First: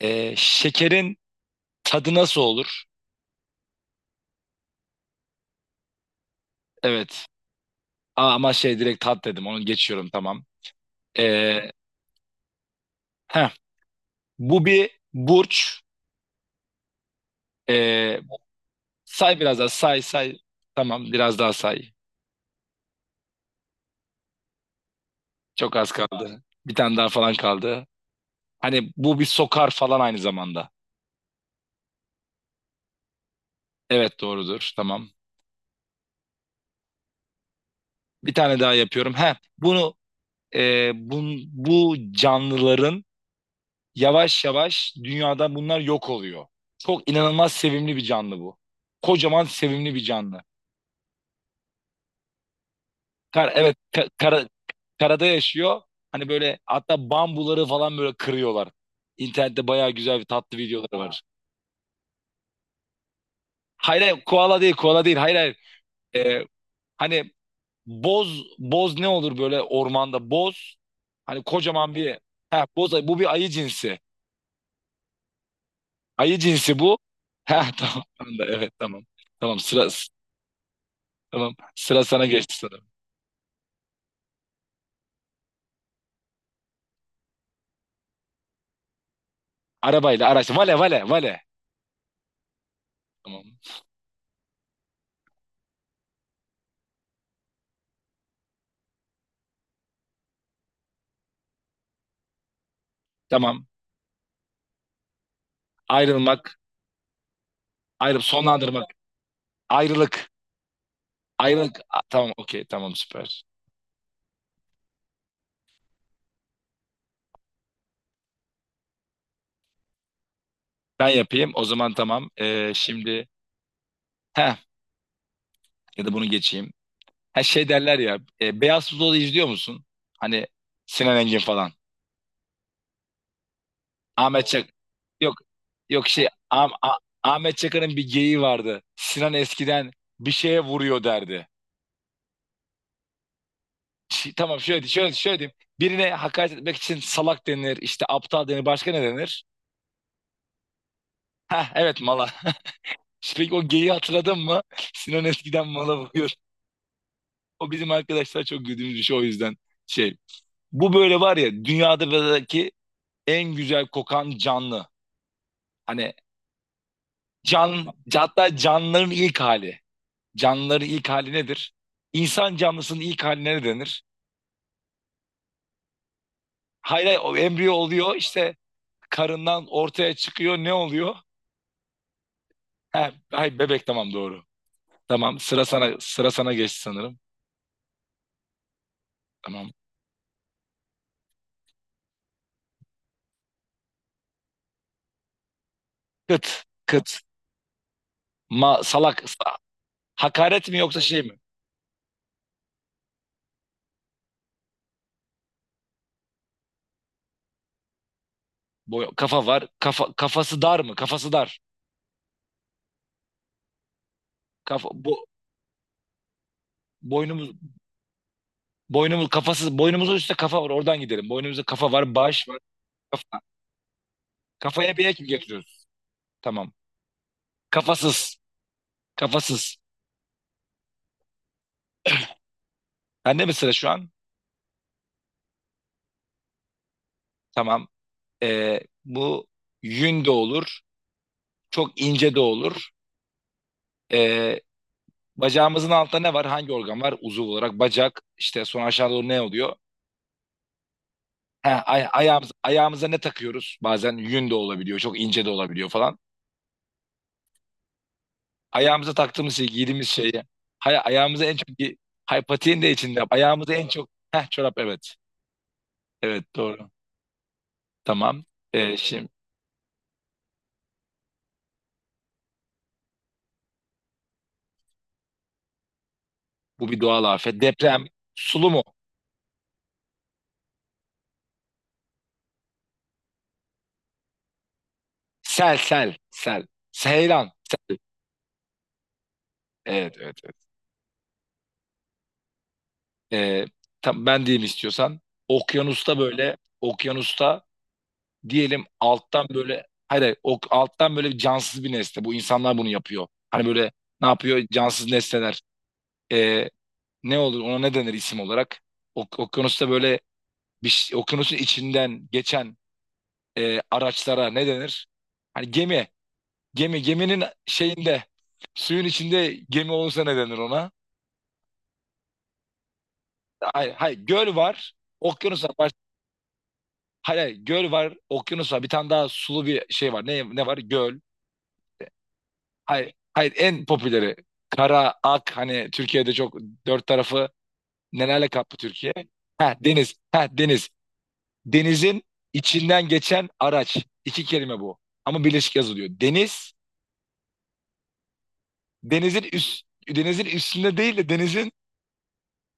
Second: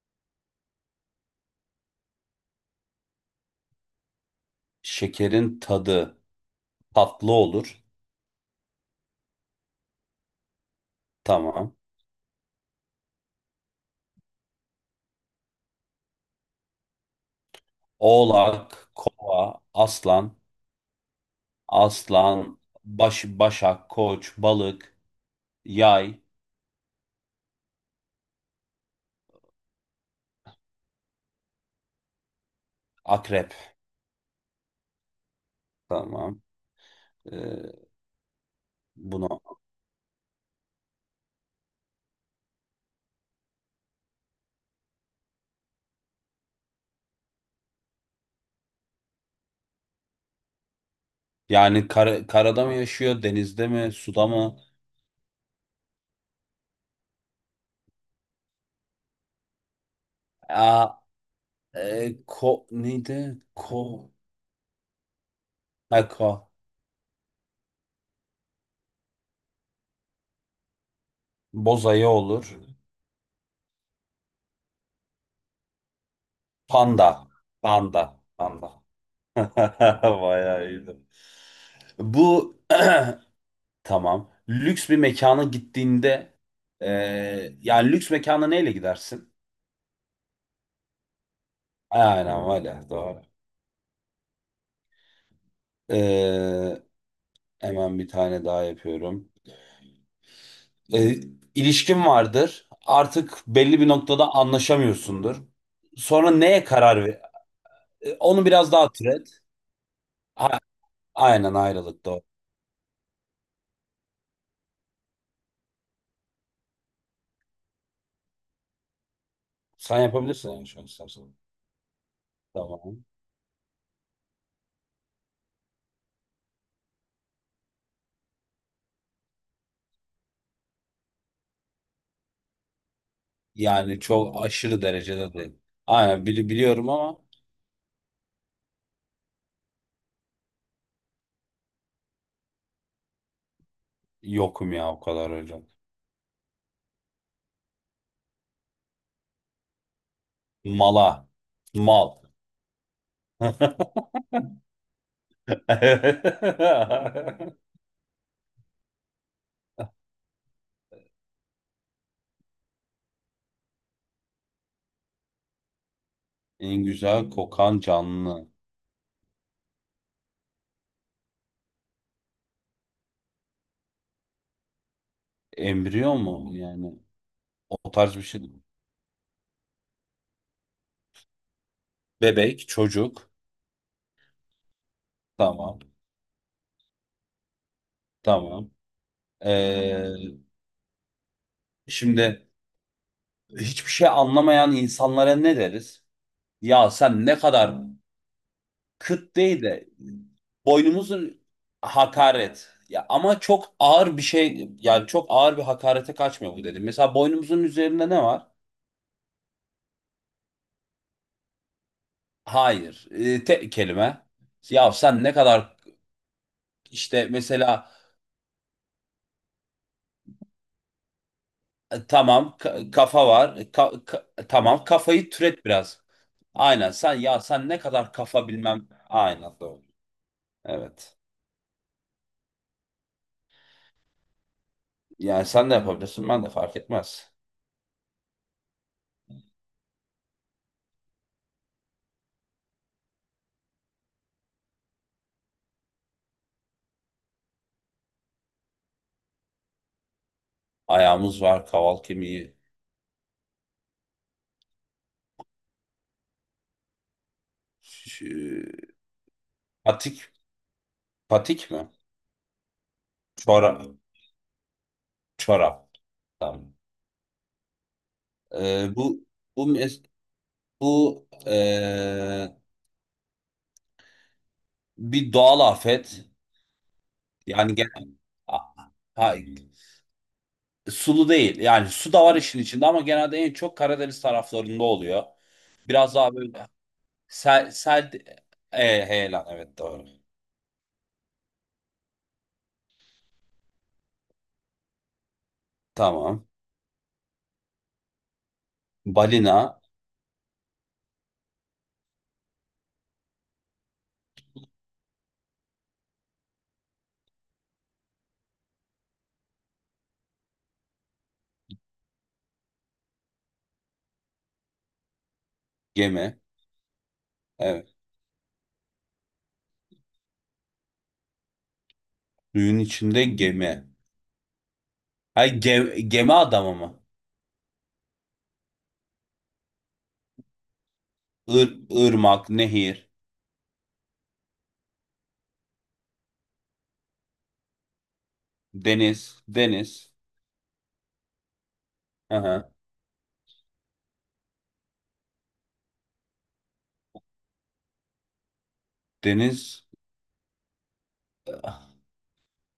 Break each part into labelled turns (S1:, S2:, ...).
S1: Şekerin tadı nasıl olur?
S2: Şekerin tadı
S1: Evet.
S2: tatlı olur.
S1: Aa, ama şey direkt tat dedim. Onu geçiyorum, tamam. Ee,
S2: Tamam.
S1: heh. Bu bir burç. Ee,
S2: Oğlak,
S1: Say, biraz
S2: kova,
S1: daha say
S2: aslan,
S1: say. Tamam, biraz daha say.
S2: aslan, başak, koç, balık,
S1: Çok az
S2: yay,
S1: kaldı. Bir tane daha falan kaldı. Hani bu bir sokar falan aynı zamanda.
S2: akrep.
S1: Evet, doğrudur, tamam.
S2: Tamam. Ee,
S1: Bir tane daha yapıyorum. Heh.
S2: bunu
S1: Bunu, e, bu canlıların yavaş yavaş dünyada bunlar yok oluyor. Çok inanılmaz sevimli bir canlı bu. Kocaman sevimli bir canlı.
S2: yani karada mı yaşıyor,
S1: Kar,
S2: denizde
S1: evet,
S2: mi, suda
S1: kara-
S2: mı?
S1: karada yaşıyor. Hani böyle, hatta bambuları falan böyle kırıyorlar. İnternette bayağı güzel bir tatlı
S2: Aa,
S1: videoları var.
S2: ko neydi? Ko
S1: Hayır hayır, koala değil, koala değil. Hayır hayır.
S2: ha, ko
S1: Ee, Hani boz ne olur böyle ormanda, boz. Hani
S2: boz
S1: kocaman
S2: ayı
S1: bir,
S2: olur.
S1: ha, boz ayı. Bu bir ayı cinsi. Ayı cinsi bu.
S2: Panda,
S1: Ha tamam.
S2: panda,
S1: Tamam da, evet
S2: panda.
S1: tamam. Tamam sıra
S2: Bayağı iyiydi.
S1: Tamam. Sıra sana geçti
S2: Bu
S1: sanırım.
S2: Tamam. Lüks bir mekana gittiğinde yani lüks mekana neyle gidersin?
S1: Arabayla, araç. Vale vale vale.
S2: Aynen öyle. Doğru.
S1: Tamam.
S2: Eee, hemen bir tane daha yapıyorum. Eee ilişkin vardır. Artık
S1: Tamam.
S2: belli bir noktada anlaşamıyorsundur. Sonra
S1: Ayrılmak.
S2: neye karar ver? E,
S1: Ayrılıp
S2: Onu biraz
S1: sonlandırmak.
S2: daha türet.
S1: Ayrılık.
S2: A- aynen
S1: Ayrılık. A-
S2: ayrılık doğru.
S1: tamam, okey, tamam, süper.
S2: Sen yapabilirsin yani şu an
S1: Ben
S2: istersen.
S1: yapayım o zaman, tamam.
S2: Tamam.
S1: Heh, ya da bunu geçeyim. Her şey derler ya. Beyaz Futbolu izliyor musun? Hani Sinan Engin falan.
S2: Yani çok
S1: Ahmet Çak.
S2: aşırı derecede
S1: Yok.
S2: değil.
S1: Yok,
S2: Aynen
S1: şey,
S2: bili biliyorum ama
S1: Ahmet Çakar'ın bir geyiği vardı. Sinan eskiden bir şeye vuruyor derdi. Şi- tamam,
S2: yokum
S1: şöyle
S2: ya o
S1: şöyle
S2: kadar
S1: şöyle diyeyim.
S2: öyle.
S1: Birine hakaret etmek için salak denir, işte aptal denir, başka ne denir?
S2: Mala.
S1: Heh, evet,
S2: Mal.
S1: mala. Peki o geyiği hatırladın mı? Sinan eskiden mala vuruyor. O bizim arkadaşlar çok güldüğümüz bir şey, o yüzden şey. Bu böyle, var ya, dünyadaki en güzel kokan canlı. Hani
S2: En güzel kokan
S1: can,
S2: canlı.
S1: hatta canlıların ilk hali. Canlıların ilk hali nedir? İnsan canlısının ilk haline ne denir?
S2: Embriyo mu? Yani
S1: Hayır, hayır, o embriyo
S2: o
S1: oluyor
S2: tarz bir şey.
S1: işte, karından ortaya çıkıyor, ne oluyor?
S2: Bebek,
S1: Ha,
S2: çocuk.
S1: ay, bebek, tamam, doğru.
S2: Tamam.
S1: Sıra sana geçti sanırım.
S2: Tamam.
S1: Tamam.
S2: Ee, şimdi hiçbir şey anlamayan insanlara ne deriz?
S1: Kıt
S2: Ya
S1: kıt
S2: sen ne kadar
S1: ma salak
S2: kıt
S1: sa-
S2: değil de
S1: hakaret mi yoksa şey mi?
S2: boynumuzun hakaret. Ya ama çok ağır bir şey yani çok ağır bir hakarete kaçmıyor bu dedim. Mesela boynumuzun üzerinde ne var?
S1: Boy, kafa var. Kafa, kafası dar mı? Kafası dar.
S2: Hayır. Tek kelime.
S1: Kafa
S2: Ya sen
S1: bu,
S2: ne kadar işte
S1: boynumuz
S2: mesela
S1: boynumuzun üstte kafa var. Oradan gidelim. Boynumuzda kafa var, baş
S2: tamam
S1: var.
S2: kafa
S1: Kafa.
S2: var. Tamam
S1: Kafaya bir ek mi
S2: kafayı türet
S1: getiriyoruz?
S2: biraz.
S1: Tamam.
S2: Aynen sen ya sen ne kadar
S1: Kafasız.
S2: kafa bilmem. Aynen
S1: Kafasız.
S2: doğru. Evet.
S1: Bende mi sıra şu an?
S2: Yani sen de yapabilirsin ben de fark etmez.
S1: Tamam. Bu yün de olur. Çok ince de olur. Ee, Bacağımızın altında ne var? Hangi organ var? Uzuv olarak bacak. İşte sonra aşağı doğru ne oluyor?
S2: Ayağımız var,
S1: He,
S2: kaval
S1: ay- ayağımız,
S2: kemiği.
S1: ayağımıza ne takıyoruz? Bazen yün de olabiliyor. Çok ince de olabiliyor falan.
S2: Ş-
S1: Ayağımıza taktığımız şey, giydiğimiz
S2: Patik,
S1: şeyi. Hay, ayağımıza en çok...
S2: patik mi?
S1: Hay, patiğin de içinde. Ayağımıza
S2: Çorap.
S1: en çok... Heh, çorap, evet.
S2: Çorap.
S1: Evet,
S2: Tamam.
S1: doğru. Tamam.
S2: E, bu
S1: Şimdi
S2: bu mes- bu bir doğal afet.
S1: bu bir doğal afet.
S2: Yani
S1: Deprem.
S2: genel.
S1: Sulu mu?
S2: Ha, sulu değil. Yani su da var işin içinde ama genelde en çok Karadeniz taraflarında oluyor.
S1: Sel, sel,
S2: Biraz daha
S1: sel.
S2: böyle
S1: Seyran.
S2: sel,
S1: Sel.
S2: sel heyelan, evet doğru.
S1: Evet, evet, evet. Ee, Tam ben diyeyim istiyorsan. Okyanusta
S2: Tamam.
S1: böyle, okyanusta diyelim alttan
S2: Balina,
S1: böyle, hayır, hayır, o alttan böyle cansız bir nesne. Bu insanlar bunu yapıyor. Hani böyle ne yapıyor? Cansız nesneler. Ee, Ne olur, ona ne denir isim olarak? Ok Okyanusta böyle bir şey- okyanusun içinden geçen araçlara ne denir? Hani gemi.
S2: gemi.
S1: Gemi, geminin
S2: Evet.
S1: şeyinde, suyun içinde gemi olursa ne denir ona?
S2: Suyun içinde gemi.
S1: Hayır, hayır, göl var.
S2: Ha,
S1: Okyanus var. Baş-
S2: gemi adamı mı?
S1: hayır, hayır, göl var. Okyanus var. Bir tane daha sulu bir şey var. Ne, ne var? Göl.
S2: Ir, ırmak, nehir,
S1: Hayır, hayır, en popüleri. Kara, ak, hani Türkiye'de çok, dört tarafı nelerle kaplı Türkiye?
S2: deniz,
S1: Ha
S2: deniz.
S1: deniz, ha deniz. Denizin
S2: Aha.
S1: içinden geçen araç. İki kelime bu. Ama birleşik yazılıyor. Deniz, denizin üst,
S2: Deniz,
S1: denizin üstünde değil de denizin,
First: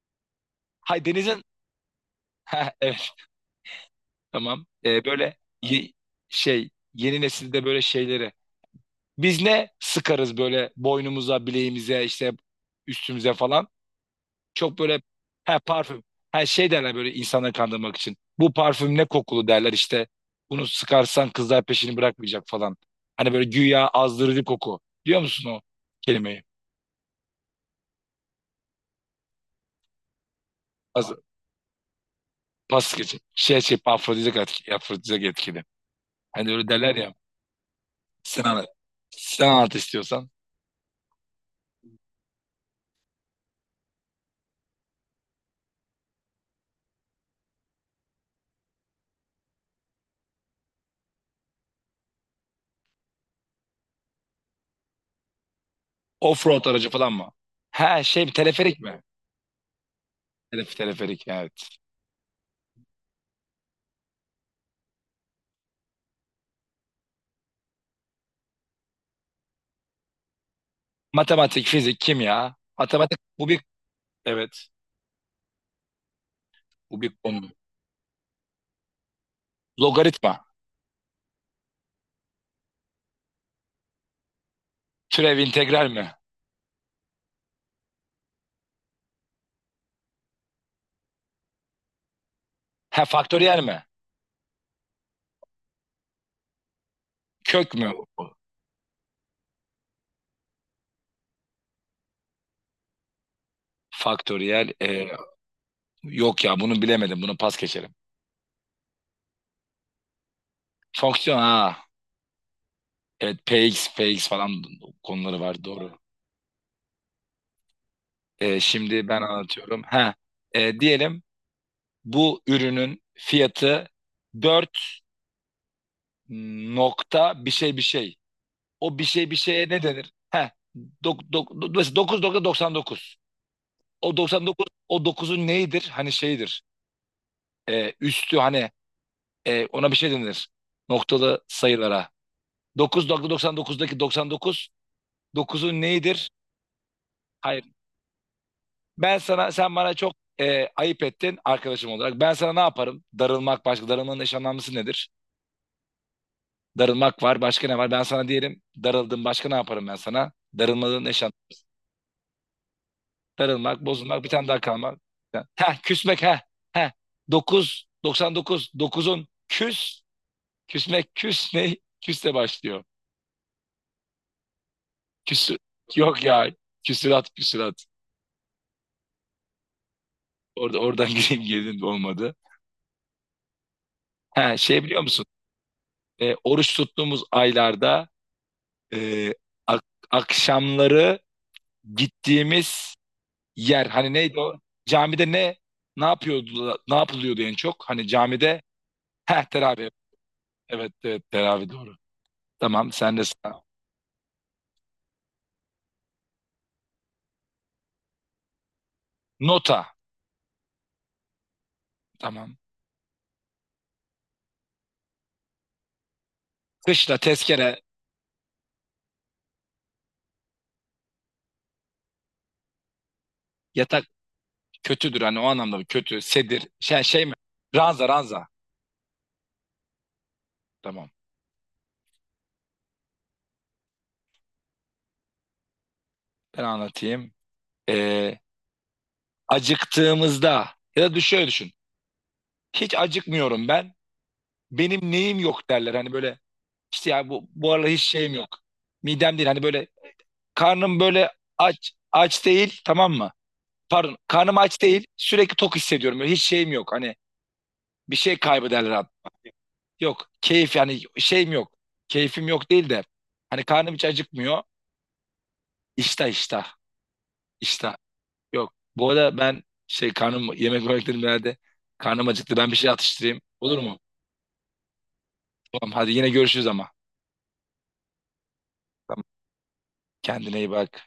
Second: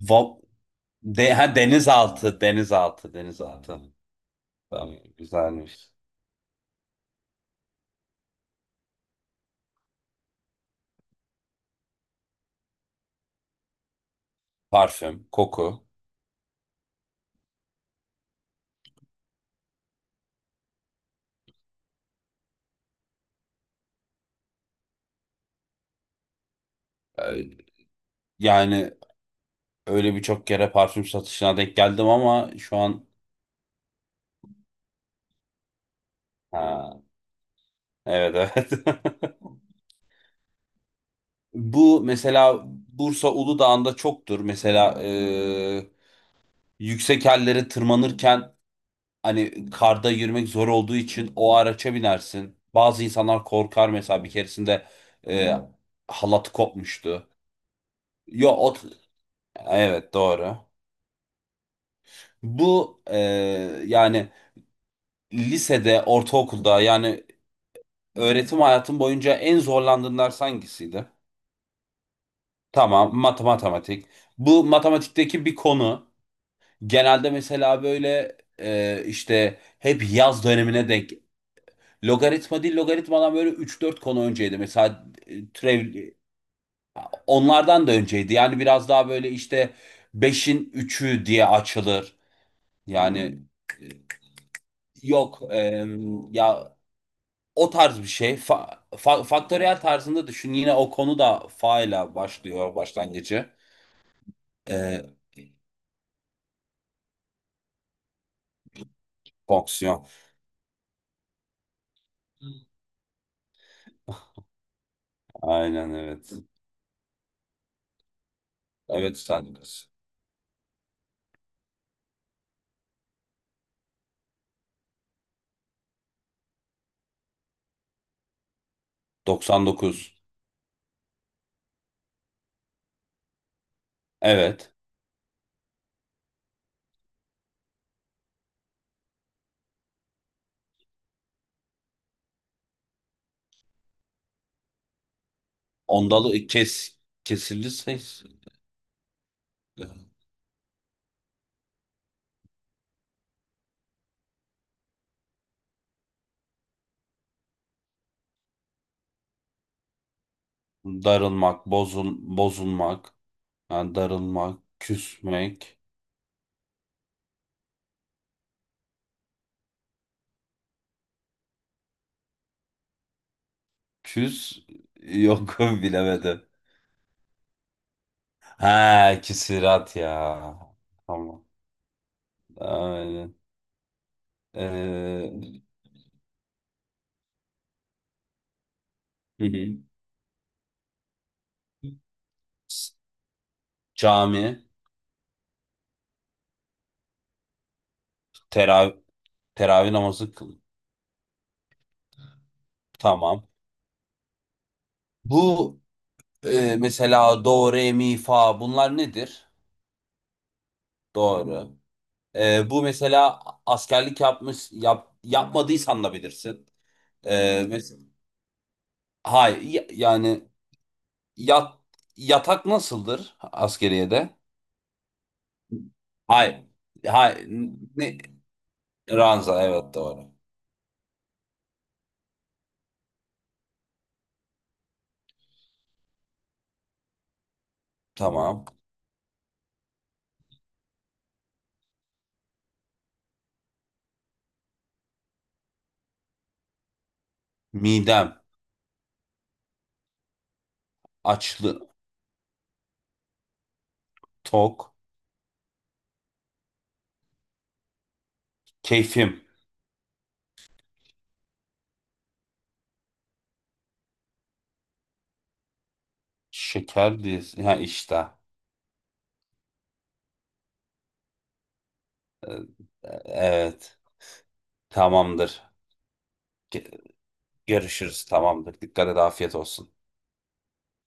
S2: va,
S1: hay, denizin,
S2: ha, denizaltı,
S1: ha, evet,
S2: denizaltı, denizaltı.
S1: tamam.
S2: Tamam,
S1: Böyle
S2: güzelmiş.
S1: ye- şey, yeni nesilde böyle şeyleri. Biz ne sıkarız böyle boynumuza, bileğimize, işte üstümüze falan. Çok böyle,
S2: Parfüm,
S1: her
S2: koku.
S1: parfüm. Her şey derler böyle insanları kandırmak için. Bu parfüm ne kokulu derler işte. Bunu sıkarsan kızlar peşini bırakmayacak falan. Hani böyle güya azdırıcı koku. Diyor musun o kelimeyi?
S2: Ee, Yani öyle birçok kere parfüm
S1: Az,
S2: satışına denk geldim ama şu
S1: pas
S2: an
S1: geçin. Şey şey, afrodizyak etkili. Afrodizyak etkili. Hani öyle derler
S2: ha,
S1: ya. Sen
S2: evet,
S1: anlat.
S2: evet.
S1: Sen anlat istiyorsan.
S2: Bu mesela Bursa Uludağ'ında çoktur. Mesela yüksek yerlere tırmanırken hani karda yürümek zor olduğu için o araça binersin. Bazı insanlar korkar mesela bir keresinde e, halatı
S1: Offroad aracı falan
S2: kopmuştu.
S1: mı? He şey mi,
S2: Yo o
S1: teleferik mi?
S2: evet doğru.
S1: Telef, teleferik, evet.
S2: Bu yani lisede, ortaokulda yani öğretim hayatım boyunca en zorlandığın ders hangisiydi?
S1: Matematik, fizik, kimya.
S2: Tamam,
S1: Matematik,
S2: mat
S1: bu bir,
S2: matematik. Bu
S1: evet.
S2: matematikteki bir konu.
S1: Bu bir
S2: Genelde
S1: konu.
S2: mesela böyle işte hep
S1: Logaritma.
S2: yaz dönemine denk. Logaritma değil, logaritmadan böyle üç dört konu önceydi. Mesela
S1: Türev integral
S2: türev
S1: mi?
S2: onlardan da önceydi. Yani biraz daha böyle işte beşin üçü diye açılır.
S1: He,
S2: Yani hmm,
S1: faktöriyel mi?
S2: yok, ya o
S1: Kök mü?
S2: tarz bir şey. Faktöriyel tarzında düşün. Yine o konu da fa ile başlıyor başlangıcı.
S1: Faktöriyel,
S2: E,
S1: yok ya, bunu bilemedim. Bunu pas geçerim.
S2: fonksiyon.
S1: Fonksiyon, ha. Evet, px, px falan konuları var,
S2: Aynen
S1: doğru.
S2: evet.
S1: Şimdi
S2: Evet
S1: ben anlatıyorum.
S2: Stardust.
S1: Ha, diyelim bu ürünün fiyatı 4 nokta bir şey bir şey. O bir şey bir şeye ne denir?
S2: 99.
S1: Heh, do- mesela dokuz nokta doksan dokuz. O doksan dokuz,
S2: Evet.
S1: o dokuzun neyidir? Hani şeydir. Üstü, hani, ona bir şey denir. Noktalı sayılara. Dokuz nokta doksan dokuzdaki doksan dokuz, dokuzun neyidir?
S2: Ondalı
S1: Hayır.
S2: kesildi ses.
S1: Ben sana, sen bana çok ayıp ettin arkadaşım olarak. Ben sana ne yaparım? Darılmak başka. Darılmanın eş anlamlısı nedir? Darılmak var. Başka ne var? Ben sana diyelim darıldım. Başka ne yaparım ben sana? Darılmanın eş,
S2: Darılmak, bozulmak,
S1: darılmak,
S2: ha,
S1: bozulmak, bir tane
S2: darılmak,
S1: daha kalmak. Ha,
S2: küsmek,
S1: küsmek, ha. Dokuz doksan dokuz, dokuzun küs, küsmek, küs ne? Küsle başlıyor.
S2: küs yok,
S1: Küsü, yok
S2: bilemedim.
S1: ya. Küsürat, küsürat.
S2: Ha, küsirat ya.
S1: Oradan gireyim,
S2: Tamam.
S1: girdin olmadı.
S2: Aynen.
S1: He, şey biliyor musun?
S2: Ee,
S1: Oruç tuttuğumuz aylarda, e,
S2: hı hı.
S1: ak- akşamları gittiğimiz yer, hani neydi
S2: Cami,
S1: o? Camide ne, ne yapıyordu, ne yapılıyordu en çok? Hani camide,
S2: terav
S1: ha, teravih.
S2: teravih namazı kıl.
S1: Evet, evet, teravih, doğru. Tamam, sen de
S2: Tamam.
S1: sağ.
S2: Bu mesela do, re, mi, fa bunlar nedir?
S1: Nota.
S2: Doğru.
S1: Tamam.
S2: Bu mesela askerlik yapmış yapmadıysan da bilirsin.
S1: Kışla, tezkere,
S2: Mes hayır yani, yat, yatak nasıldır
S1: yatak
S2: askeriyede?
S1: kötüdür, hani o anlamda kötü.
S2: Hayır.
S1: Sedir. Şey, şey mi?
S2: Hayır.
S1: Ranza,
S2: Ne?
S1: ranza.
S2: Ranza, evet doğru.
S1: Tamam. Ben anlatayım. Ee,
S2: Tamam.
S1: Acıktığımızda ya da düş- şöyle düşün. Hiç acıkmıyorum ben. Benim neyim yok derler. Hani böyle işte, ya bu, bu aralar hiç
S2: Midem,
S1: şeyim yok. Midem değil. Hani böyle karnım böyle aç,
S2: açlı
S1: aç değil, tamam mı? Pardon, karnım aç
S2: tok,
S1: değil. Sürekli tok hissediyorum. Böyle hiç şeyim yok. Hani bir şey kaybederler hatta.
S2: keyfim,
S1: Yok keyif, yani şeyim yok. Keyfim yok değil de hani karnım hiç acıkmıyor. İştah
S2: şeker diyorsun. Ha
S1: iştah.
S2: işte.
S1: Yok. Bu arada ben şey, karnım yemek yemeklerim herhalde. Karnım acıktı.
S2: Ee,
S1: Ben bir şey atıştırayım. Olur
S2: Evet.
S1: mu?
S2: Tamamdır.
S1: Tamam, hadi yine görüşürüz ama.
S2: Ge- Görüşürüz. Tamamdır. Dikkat et.
S1: Tamam.
S2: Afiyet olsun.
S1: Kendine iyi bak.